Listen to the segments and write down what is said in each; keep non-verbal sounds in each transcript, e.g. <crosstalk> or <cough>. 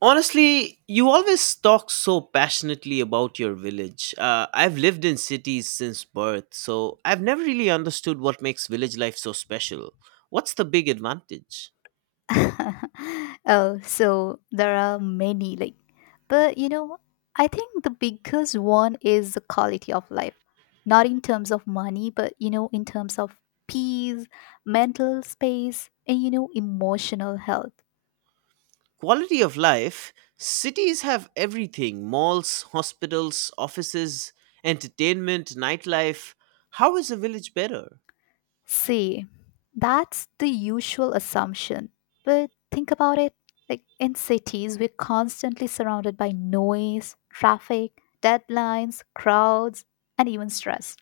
Honestly, you always talk so passionately about your village. I've lived in cities since birth, so I've never really understood what makes village life so special. What's the big advantage? <laughs> Oh, so there are many, like, but you know, I think the biggest one is the quality of life. Not in terms of money, but in terms of peace, mental space, and emotional health. Quality of life cities have everything malls, hospitals, offices, entertainment, nightlife. How is a village better? See, that's the usual assumption. But think about it like in cities, we're constantly surrounded by noise, traffic, deadlines, crowds, and even stress.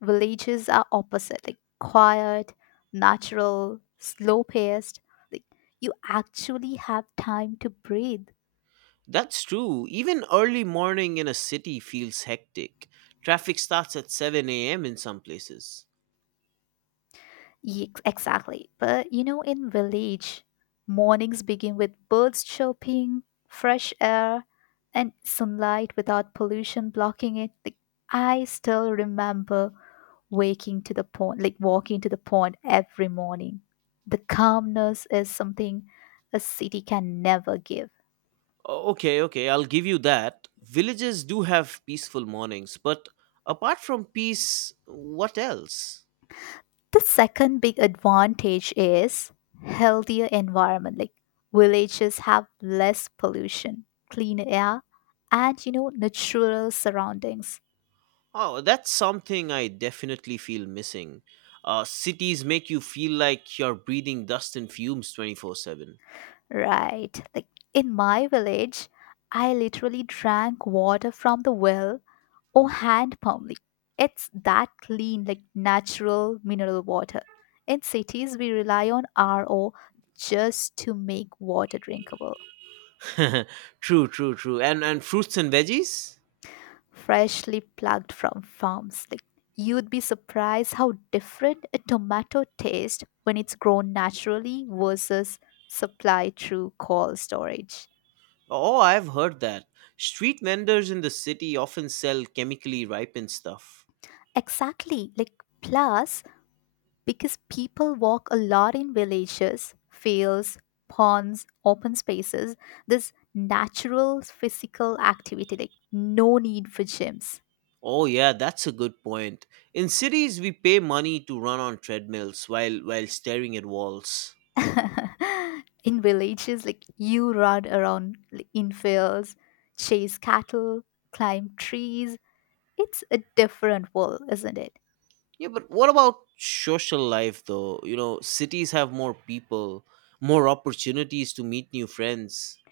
Villages are opposite, like quiet, natural, slow paced. Like you actually have time to breathe. That's true. Even early morning in a city feels hectic. Traffic starts at 7 a.m. in some places. Exactly. In village, mornings begin with birds chirping, fresh air, and sunlight without pollution blocking it. Like, I still remember waking to the pond, like walking to the pond every morning. The calmness is something a city can never give. Okay, okay, I'll give you that. Villages do have peaceful mornings, but apart from peace, what else? The second big advantage is healthier environment. Like villages have less pollution, cleaner air, and natural surroundings. Oh, that's something I definitely feel missing. Cities make you feel like you're breathing dust and fumes 24/7. Right. Like in my village, I literally drank water from the well or hand pump. Like, it's that clean, like natural mineral water. In cities, we rely on RO just to make water drinkable. <laughs> True, true, true. And fruits and veggies? Freshly plucked from farms. Like you'd be surprised how different a tomato tastes when it's grown naturally versus supplied through cold storage. Oh, I've heard that. Street vendors in the city often sell chemically ripened stuff. Exactly. Like plus, because people walk a lot in villages, fields, ponds, open spaces, this natural physical activity, like no need for gyms. Oh yeah, that's a good point. In cities we pay money to run on treadmills while staring at walls. <laughs> In villages like you run around like, in fields, chase cattle, climb trees, it's a different world, isn't it? Yeah, but what about social life though? You know, cities have more people, more opportunities to meet new friends.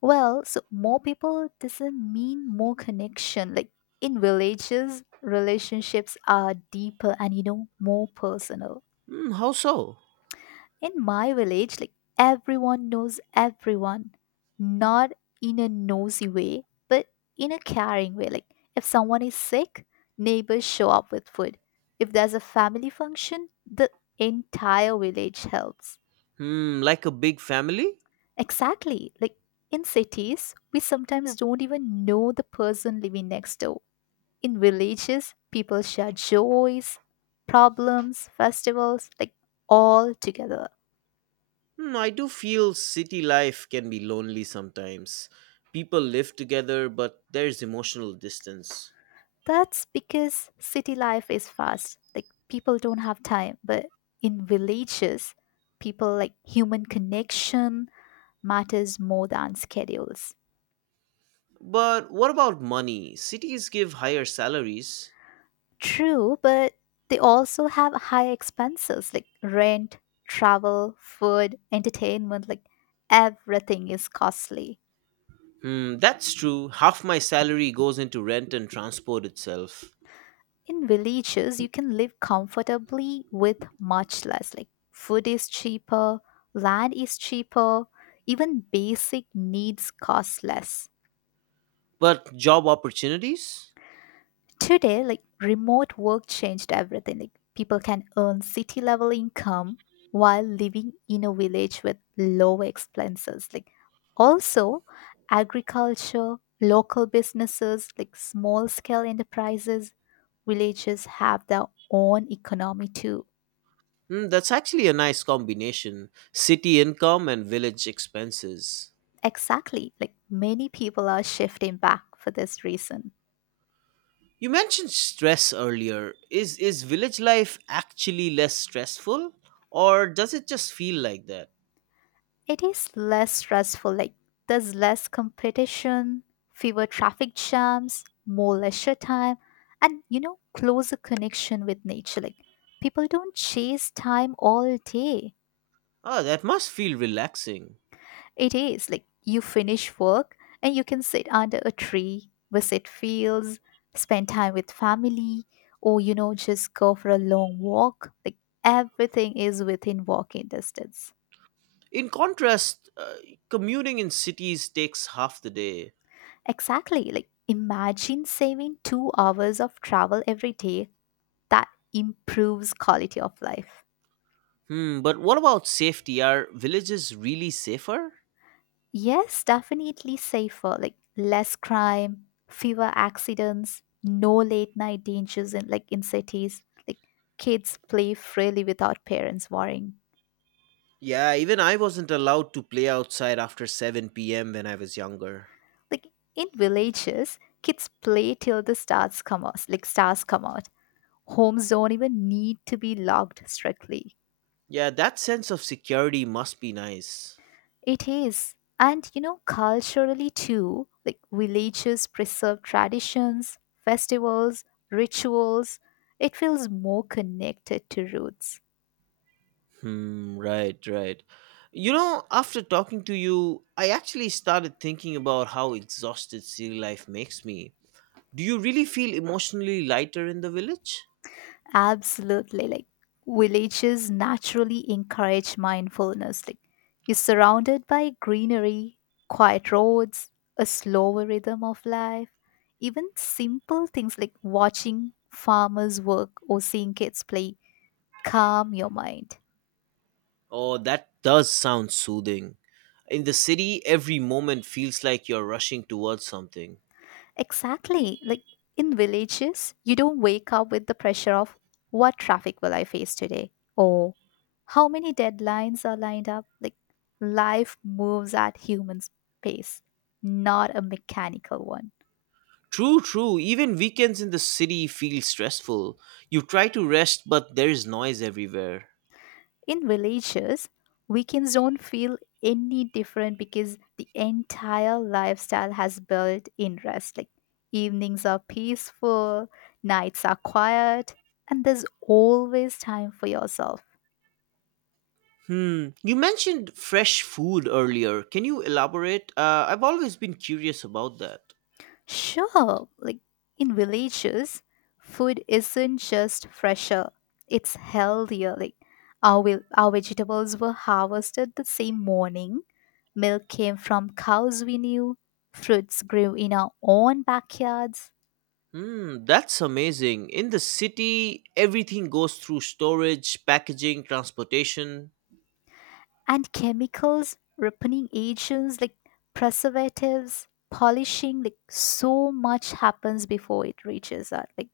Well, so more people doesn't mean more connection, like in villages relationships are deeper and more personal. Hmm, how so? In my village, like everyone knows everyone, not in a nosy way, but in a caring way. Like if someone is sick, neighbors show up with food. If there's a family function, the entire village helps. Hmm, like a big family? Exactly. Like in cities, we sometimes don't even know the person living next door. In villages, people share joys, problems, festivals, like all together. Hmm, I do feel city life can be lonely sometimes. People live together, but there's emotional distance. That's because city life is fast. Like people don't have time, but in villages, people like human connection matters more than schedules. But what about money? Cities give higher salaries. True, but they also have high expenses like rent, travel, food, entertainment, like everything is costly. Mm, that's true. Half my salary goes into rent and transport itself. In villages you can live comfortably with much less, like food is cheaper, land is cheaper, even basic needs cost less. But job opportunities? Today like remote work changed everything, like people can earn city level income while living in a village with low expenses, like also agriculture, local businesses, like small scale enterprises, villages have their own economy too. Mm, that's actually a nice combination city income and village expenses. Exactly. Like many people are shifting back for this reason. You mentioned stress earlier. Is village life actually less stressful? Or does it just feel like that? It is less stressful, like there's less competition, fewer traffic jams, more leisure time, and closer connection with nature. Like people don't chase time all day. Oh, that must feel relaxing. It is like you finish work and you can sit under a tree, visit fields, spend time with family, or just go for a long walk. Like everything is within walking distance. In contrast, commuting in cities takes half the day. Exactly. Like imagine saving 2 hours of travel every day. That improves quality of life. Hmm, but what about safety? Are villages really safer? Yes, definitely safer, like less crime, fewer accidents, no late night dangers in like in cities. Like kids play freely without parents worrying. Yeah, even I wasn't allowed to play outside after 7 p.m. when I was younger. Like in villages, kids play till the stars come out, like stars come out. Homes don't even need to be locked strictly. Yeah, that sense of security must be nice. It is. And culturally too, like villages preserve traditions, festivals, rituals. It feels more connected to roots. Hmm, right, right. You know, after talking to you, I actually started thinking about how exhausted city life makes me. Do you really feel emotionally lighter in the village? Absolutely. Like villages naturally encourage mindfulness. Like you're surrounded by greenery, quiet roads, a slower rhythm of life. Even simple things like watching farmers work or seeing kids play calm your mind. Oh, that does sound soothing. In the city, every moment feels like you're rushing towards something. Exactly. Like in villages, you don't wake up with the pressure of what traffic will I face today or how many deadlines are lined up. Like life moves at human pace, not a mechanical one. True, true. Even weekends in the city feel stressful. You try to rest, but there is noise everywhere. In villages, weekends don't feel any different because the entire lifestyle has built in rest. Like evenings are peaceful, nights are quiet, and there's always time for yourself. Hmm. You mentioned fresh food earlier. Can you elaborate? I've always been curious about that. Sure, like in villages, food isn't just fresher, it's healthier. Like our, our vegetables were harvested the same morning, milk came from cows we knew, fruits grew in our own backyards, Hmm, that's amazing. In the city, everything goes through storage, packaging, transportation. and chemicals, ripening agents like preservatives, polishing, like so much happens before it reaches us. Like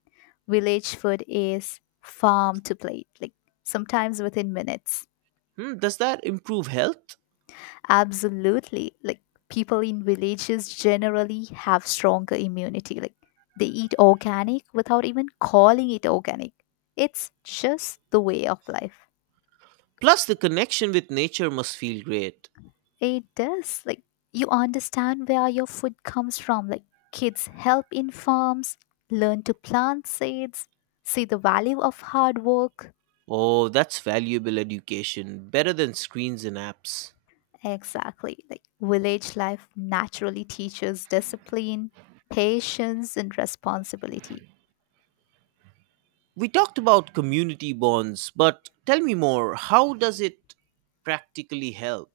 village food is farm to plate, like sometimes within minutes. Hmm, does that improve health? Absolutely. Like people in villages generally have stronger immunity. Like they eat organic without even calling it organic. It's just the way of life. Plus, the connection with nature must feel great. It does. Like you understand where your food comes from. Like kids help in farms, learn to plant seeds, see the value of hard work. Oh, that's valuable education, better than screens and apps. Exactly. Like village life naturally teaches discipline, patience, and responsibility. We talked about community bonds, but tell me more. How does it practically help?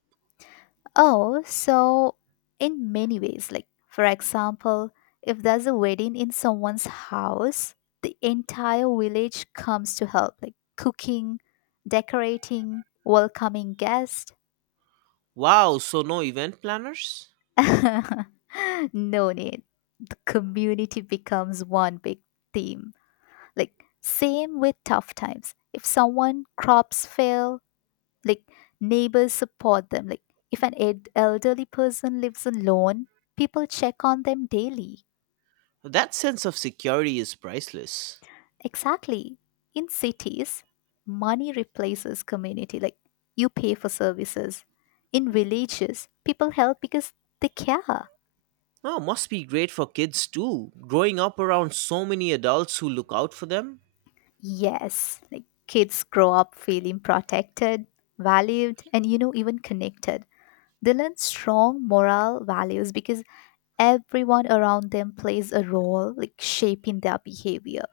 Oh, so in many ways, like for example, if there's a wedding in someone's house, the entire village comes to help, like cooking, decorating, welcoming guests. Wow, so no event planners? <laughs> No need. The community becomes one big theme. Like same with tough times. If someone crops fail, like neighbors support them, like if an elderly person lives alone, people check on them daily. That sense of security is priceless. Exactly, in cities money replaces community, like you pay for services, in villages people help because they care. Oh, must be great for kids too, growing up around so many adults who look out for them. Yes, like kids grow up feeling protected, valued, and even connected. They learn strong moral values because everyone around them plays a role, like shaping their behavior.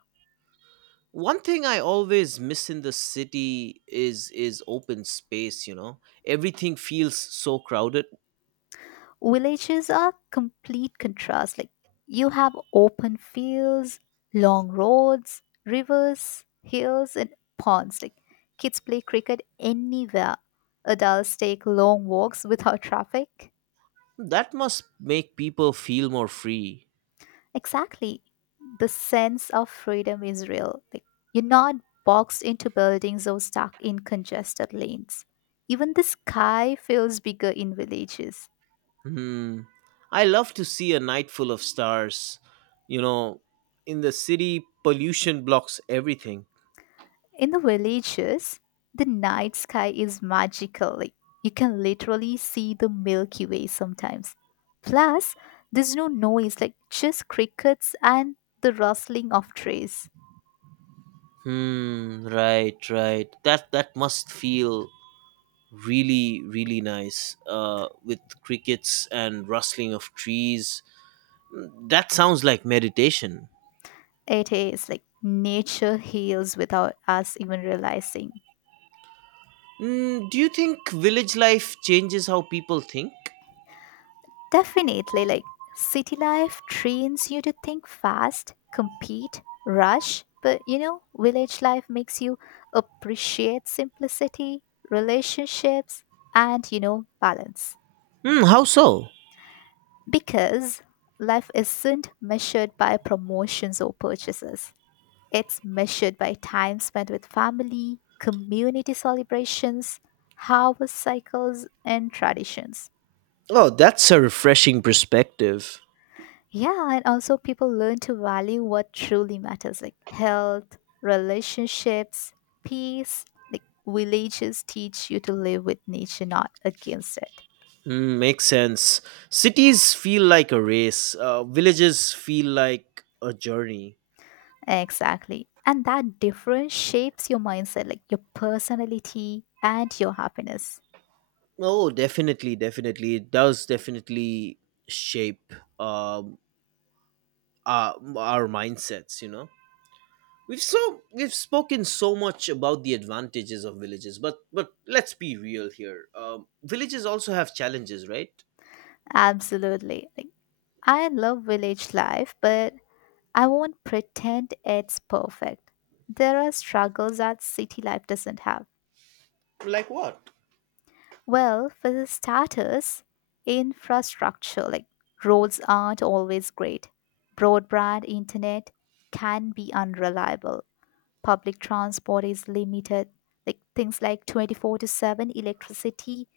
One thing I always miss in the city is open space, you know. Everything feels so crowded. Villages are complete contrast. Like you have open fields, long roads, rivers, hills, and ponds. Like kids play cricket anywhere. Adults take long walks without traffic. That must make people feel more free. Exactly. The sense of freedom is real. Like you're not boxed into buildings or stuck in congested lanes. Even the sky feels bigger in villages. Hmm. I love to see a night full of stars. You know, in the city, pollution blocks everything. In the villages, the night sky is magical. Like you can literally see the Milky Way sometimes. Plus, there's no noise, like just crickets and the rustling of trees. Hmm. Right. Right. That must feel really nice. With crickets and rustling of trees. Mm, that sounds like meditation. It is like nature heals without us even realizing. Mm, do you think village life changes how people think? Definitely, like city life trains you to think fast, compete, rush, but village life makes you appreciate simplicity, relationships, and balance. Hmm. How so? Because life isn't measured by promotions or purchases, it's measured by time spent with family, community celebrations, harvest cycles, and traditions. Oh, that's a refreshing perspective. Yeah, and also people learn to value what truly matters, like health, relationships, peace. Like villages teach you to live with nature, not against it. Mm, makes sense. Cities feel like a race. Villages feel like a journey. Exactly. And that difference shapes your mindset, like your personality and your happiness. Oh, definitely, definitely. It does definitely shape um, our mindsets. You know, we've so we've spoken so much about the advantages of villages, but let's be real here. Villages also have challenges, right? Absolutely. Like I love village life, but I won't pretend it's perfect. There are struggles that city life doesn't have. Like what? Well, for starters, infrastructure like roads aren't always great. Broadband internet can be unreliable. Public transport is limited. Like things like 24/7 electricity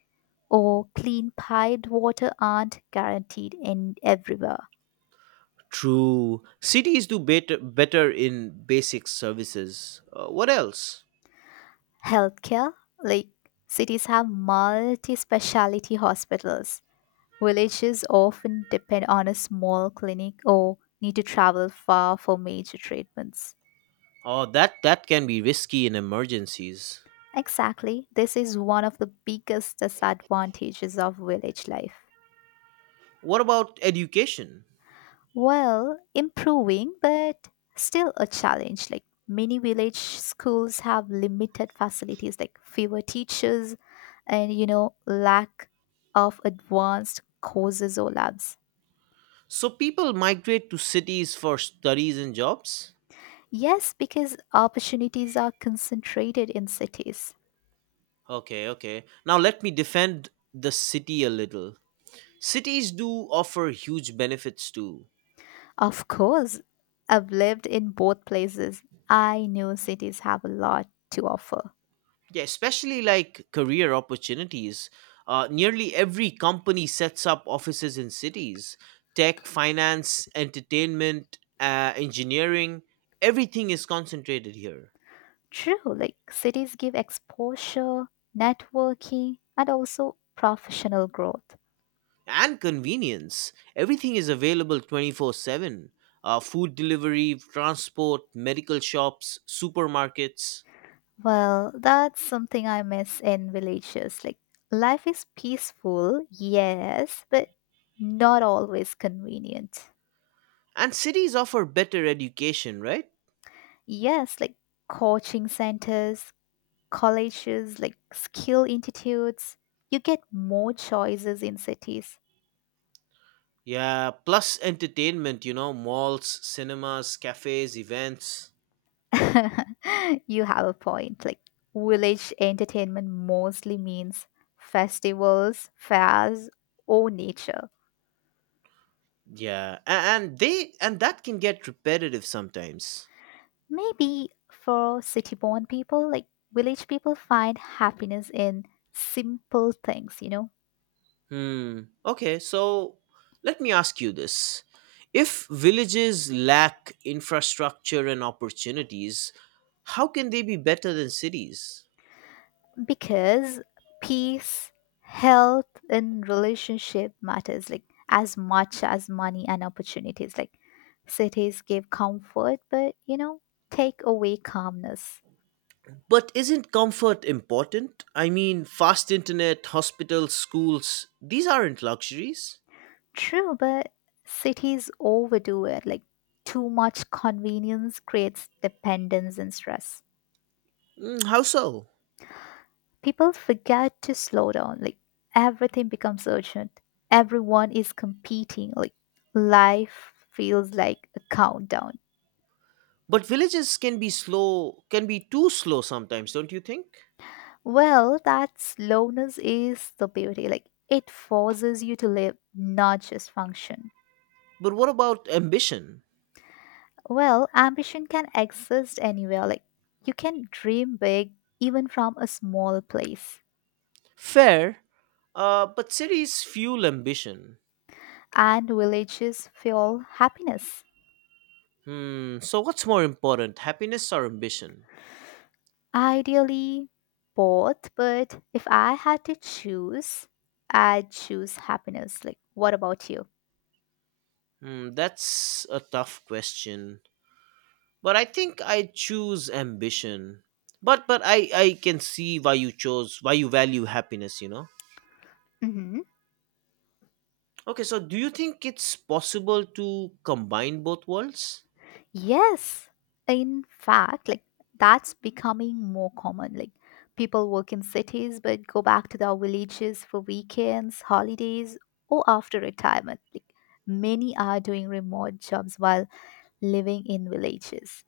or clean piped water aren't guaranteed in everywhere. True. Cities do better in basic services. What else? Healthcare, like cities have multi-specialty hospitals. Villages often depend on a small clinic or need to travel far for major treatments. Oh, that can be risky in emergencies. Exactly, this is one of the biggest disadvantages of village life. What about education? Well, improving, but still a challenge. Like many village schools have limited facilities, like fewer teachers, and lack of advanced courses or labs. So people migrate to cities for studies and jobs? Yes, because opportunities are concentrated in cities. Okay, okay. Now let me defend the city a little. Cities do offer huge benefits too. Of course, I've lived in both places. I know cities have a lot to offer. Yeah, especially like career opportunities. Nearly every company sets up offices in cities. Tech, finance, entertainment, engineering, everything is concentrated here. True, like cities give exposure, networking, and also professional growth. And convenience. Everything is available 24/7 food delivery, transport, medical shops, supermarkets. Well, that's something I miss in villages. Like, life is peaceful, yes, but not always convenient. And cities offer better education, right? Yes, like coaching centers, colleges, like skill institutes. You get more choices in cities. Yeah, plus entertainment, you know, malls, cinemas, cafes, events. <laughs> You have a point. Like village entertainment mostly means festivals, fairs, or nature. Yeah, a- and that can get repetitive sometimes. Maybe for city born people, like village people find happiness in simple things, Hmm. Okay, so let me ask you this. If villages lack infrastructure and opportunities, how can they be better than cities? because peace, health, and relationship matters like as much as money and opportunities. Like cities give comfort, but take away calmness. But isn't comfort important? I mean, fast internet, hospitals, schools, these aren't luxuries. True, but cities overdo it. Like, too much convenience creates dependence and stress. Mm, how so? People forget to slow down. Like, everything becomes urgent. Everyone is competing. Like, life feels like a countdown. But villages can be slow, can be too slow sometimes, don't you think? Well, that slowness is the beauty. Like, it forces you to live, not just function. But what about ambition? Well, ambition can exist anywhere. Like, you can dream big even from a small place. Fair, but cities fuel ambition. And villages fuel happiness. Hmm. So, what's more important, happiness or ambition? Ideally, both, but if I had to choose, I'd choose happiness. Like, what about you? Hmm. That's a tough question. But I think I choose ambition. But I can see why you chose why you value happiness. You know. Hmm. Okay. So, do you think it's possible to combine both worlds? Yes. In fact, like, that's becoming more common. Like, people work in cities but go back to their villages for weekends, holidays, or after retirement. Like, many are doing remote jobs while living in villages.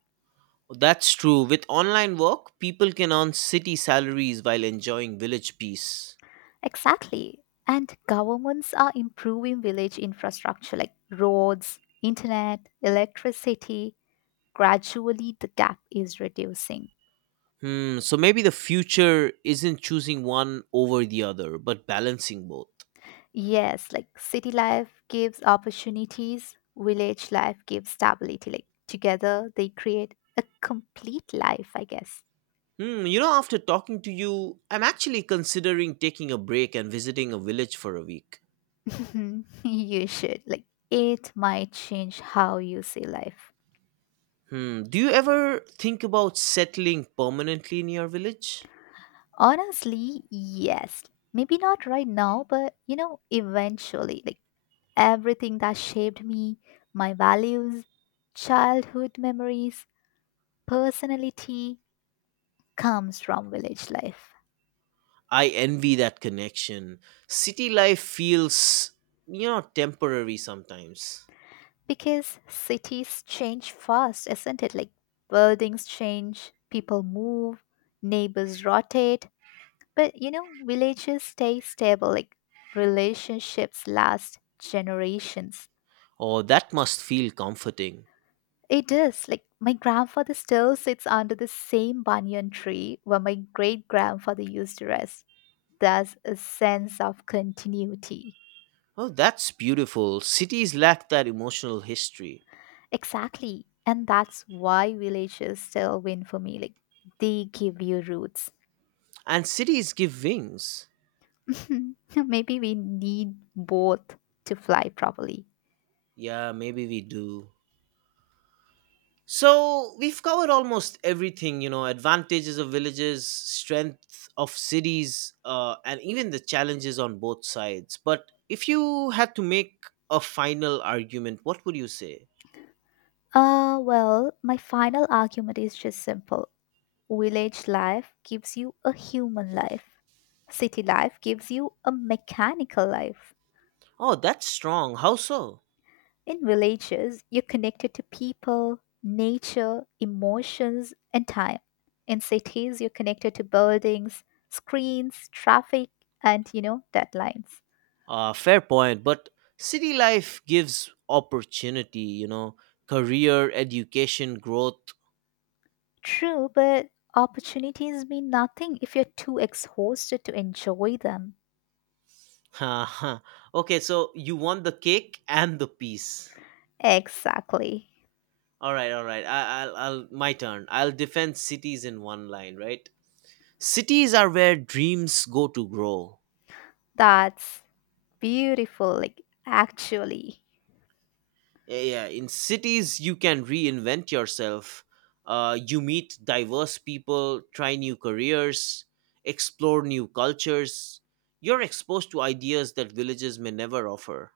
That's true. With online work, people can earn city salaries while enjoying village peace. Exactly. And governments are improving village infrastructure like roads, internet, electricity. Gradually, the gap is reducing. Hmm. So maybe the future isn't choosing one over the other, but balancing both. Yes, like city life gives opportunities, village life gives stability. Like together, they create a complete life, I guess. Hmm, you know, after talking to you, I'm actually considering taking a break and visiting a village for a week. Mhm. <laughs> You should. Like, it might change how you see life. Hmm, do you ever think about settling permanently in your village? Honestly, yes. Maybe not right now, but eventually. Like, everything that shaped me, my values, childhood memories, personality comes from village life. I envy that connection. City life feels, you know, temporary sometimes. Because cities change fast, isn't it? Like buildings change, people move, neighbors rotate, but villages stay stable, like relationships last generations. Oh, that must feel comforting. It is like my grandfather still sits under the same banyan tree where my great grandfather used to rest. There's a sense of continuity. Oh, that's beautiful. Cities lack that emotional history. Exactly. And that's why villages still win for me. Like, they give you roots. And cities give wings. <laughs> Maybe we need both to fly properly. Yeah, maybe we do. So we've covered almost everything, you know, advantages of villages, strength of cities, and even the challenges on both sides. But if you had to make a final argument, what would you say? Well, my final argument is just simple. Village life gives you a human life. City life gives you a mechanical life. Oh, that's strong. How so? In villages, you're connected to people, nature, emotions, and time. In cities, you're connected to buildings, screens, traffic, and you know, deadlines. Fair point. But city life gives opportunity, you know, career, education, growth. True, but opportunities mean nothing if you're too exhausted to enjoy them. <laughs> Okay, so you want the cake and the peace. Exactly. All right, all right. My turn. I'll defend cities in one line, right? Cities are where dreams go to grow. That's beautiful, like actually. Yeah, yeah. In cities, you can reinvent yourself. You meet diverse people, try new careers, explore new cultures. You're exposed to ideas that villages may never offer.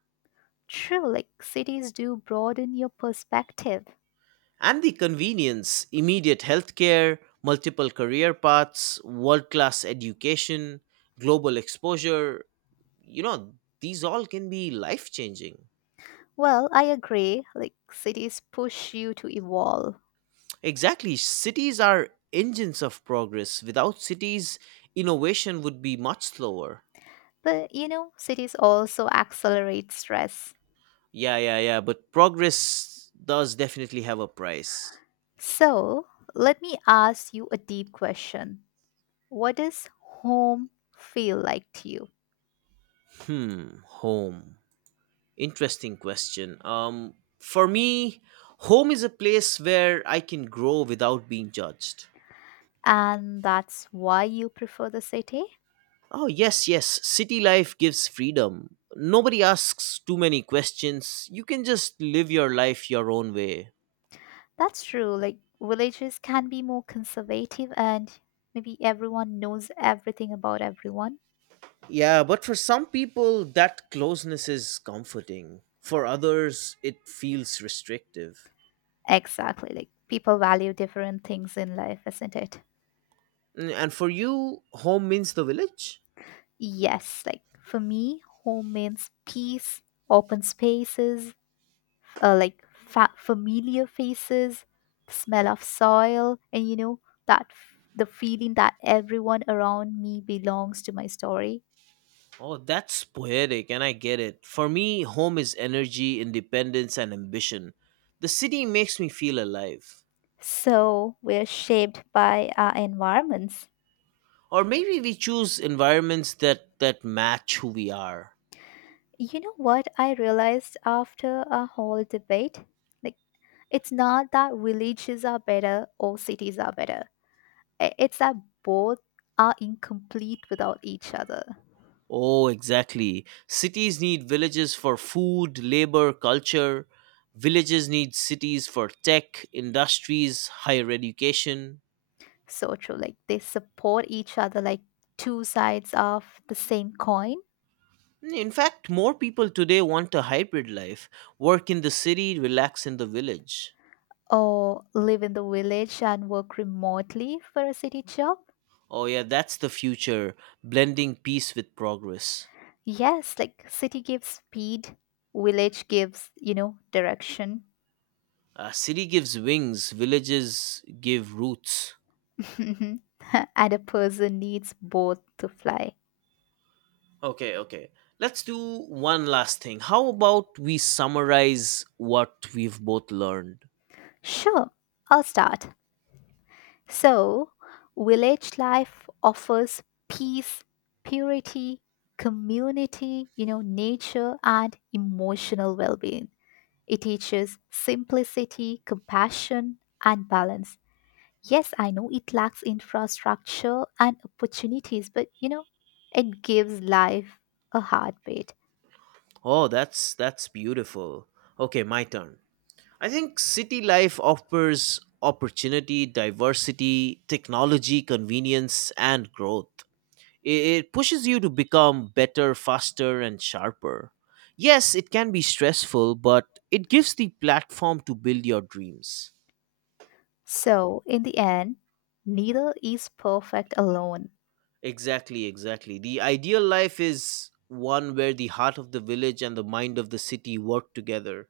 True, like cities do broaden your perspective. And the convenience immediate healthcare, multiple career paths, world class education, global exposure, you know, these all can be life changing. Well, I agree, like cities push you to evolve. Exactly, cities are engines of progress. Without cities innovation would be much slower. But you know, cities also accelerate stress. Yeah, but progress does definitely have a price. So let me ask you a deep question. What does home feel like to you? Hmm, home, interesting question. For me, home is a place where I can grow without being judged. And that's why you prefer the city? Oh, yes, yes. City life gives freedom. Nobody asks too many questions. You can just live your life your own way. That's true. Like, villages can be more conservative and maybe everyone knows everything about everyone. Yeah, but for some people, that closeness is comforting. For others, it feels restrictive. Exactly. Like, people value different things in life, isn't it? Mm, and for you, home means the village? Yes. Like, for me, home means peace, open spaces, like familiar faces, smell of soil, and you know that the feeling that everyone around me belongs to my story. Oh, that's poetic, and I get it. For me, home is energy, independence, and ambition. The city makes me feel alive. So we're shaped by our environments. Or maybe we choose environments that match who we are. You know what I realized after a whole debate? Like, it's not that villages are better or cities are better. It's that both are incomplete without each other. Oh, exactly. Cities need villages for food, labor, culture. Villages need cities for tech, industries, higher education. So true. Like they support each other like two sides of the same coin, In fact, more people today want a hybrid life, work in the city, relax in the village. or live in the village and work remotely for a city job. Oh, yeah, that's the future, blending peace with progress. Yes, like city gives speed, village gives, you know, direction. A city gives wings, villages give roots. <laughs> And a person needs both to fly. Okay, okay. Let's do one last thing. How about we summarize what we've both learned? Sure, I'll start. So, village life offers peace, purity, community, you know, nature and emotional well-being. It teaches simplicity, compassion, and balance. Yes, I know it lacks infrastructure and opportunities, but you know, it gives life a heartbeat. Oh, that's beautiful. Okay, my turn. I think city life offers opportunity, diversity, technology, convenience, and growth. It pushes you to become better, faster, and sharper. Yes, it can be stressful, but it gives the platform to build your dreams. So, in the end, neither is perfect alone. Exactly, exactly. The ideal life is one where the heart of the village and the mind of the city work together.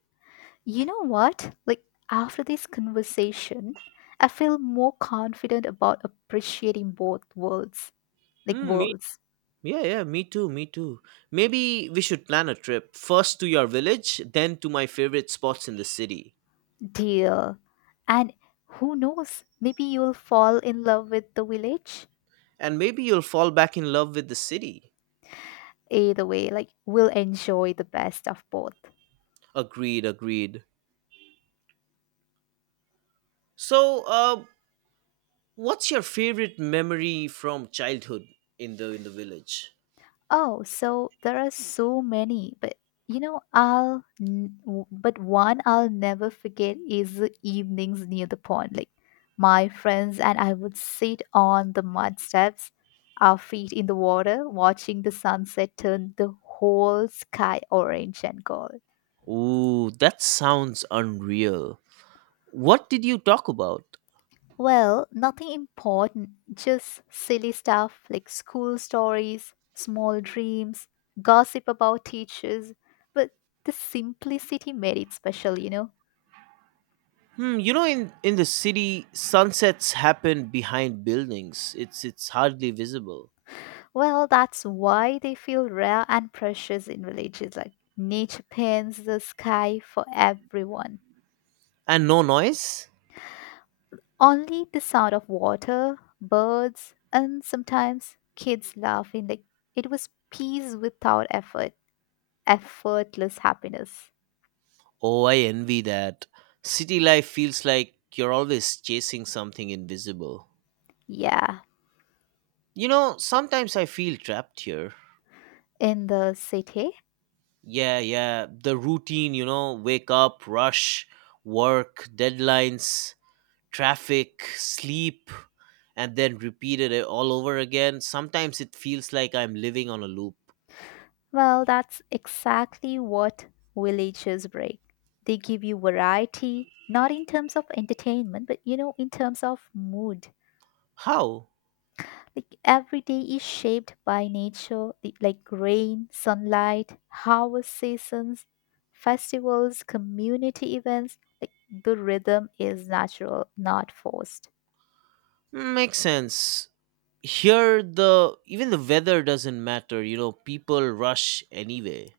You know what? Like, after this conversation, I feel more confident about appreciating both worlds, like Hmm, worlds, yeah, yeah, me too, me too. Maybe we should plan a trip first to your village, then to my favorite spots in the city. dear. And who knows, maybe you'll fall in love with the village And maybe you'll fall back in love with the city. either way, like we'll enjoy the best of both. Agreed, agreed. So, what's your favorite memory from childhood in the village? Oh, so there are so many, but you know but one I'll never forget is the evenings near the pond. Like my friends and I would sit on the mud steps, our feet in the water, watching the sunset turn the whole sky orange and gold. Ooh, that sounds unreal. What did you talk about? Well, nothing important, just silly stuff like school stories, small dreams, gossip about teachers, but the simplicity made it special. Hmm, you know in the city sunsets happen behind buildings. It's hardly visible. Well, that's why they feel rare and precious in villages, like nature paints the sky for everyone. And no noise? Only the sound of water, birds, and sometimes kids laughing, like it was peace without effort, effortless happiness. Oh, I envy that. City life feels like you're always chasing something invisible. Yeah. You know, sometimes I feel trapped here. In the city? Yeah, yeah, the routine, you know, wake up, rush, work, deadlines, traffic, sleep, and then repeat it all over again. Sometimes it feels like I'm living on a loop. Well, that's exactly what villages bring. They give you variety, not in terms of entertainment, but you know, in terms of mood. How? Like every day is shaped by nature, like rain, sunlight, harvest seasons, festivals, community events. Like the rhythm is natural, not forced. Hmm, makes sense. Here the even the weather doesn't matter, you know, people rush anyway.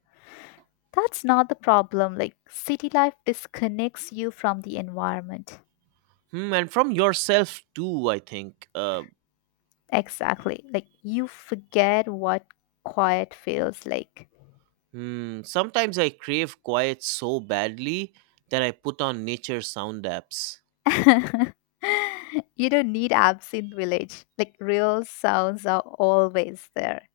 That's not the problem. Like city life disconnects you from the environment. Hmm, and from yourself too, I think. Exactly. Like you forget what quiet feels like. Hmm, sometimes I crave quiet so badly that I put on nature sound apps. <laughs> You don't need absinthe village. Like real sounds are always there.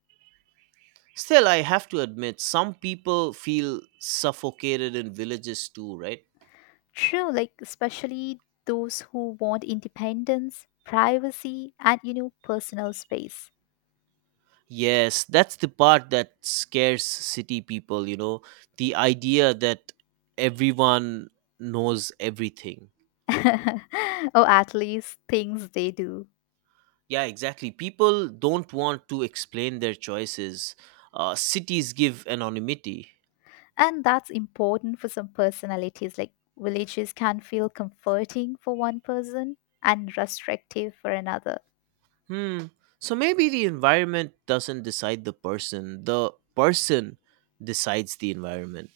Still, I have to admit, some people feel suffocated in villages too, right? True, like especially those who want independence, privacy, and you know, personal space. Yes, that's the part that scares city people, you know, the idea that everyone knows everything. <laughs> Or at least things they do. Yeah, exactly. People don't want to explain their choices. Cities give anonymity. And that's important for some personalities. Like villages can feel comforting for one person and restrictive for another. Hmm. So maybe the environment doesn't decide the person. The person decides the environment.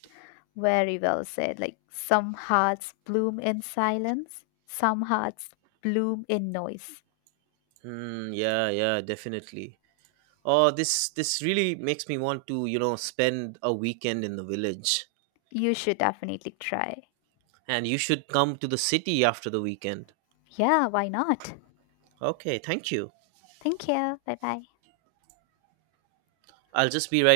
Very well said. Like some hearts bloom in silence, some hearts bloom in noise. Hmm. Yeah. Yeah. Definitely. Oh, this really makes me want to you know spend a weekend in the village. You should definitely try. And you should come to the city after the weekend. Yeah, why not? Okay. Thank you. Thank you. Bye bye. I'll just be right.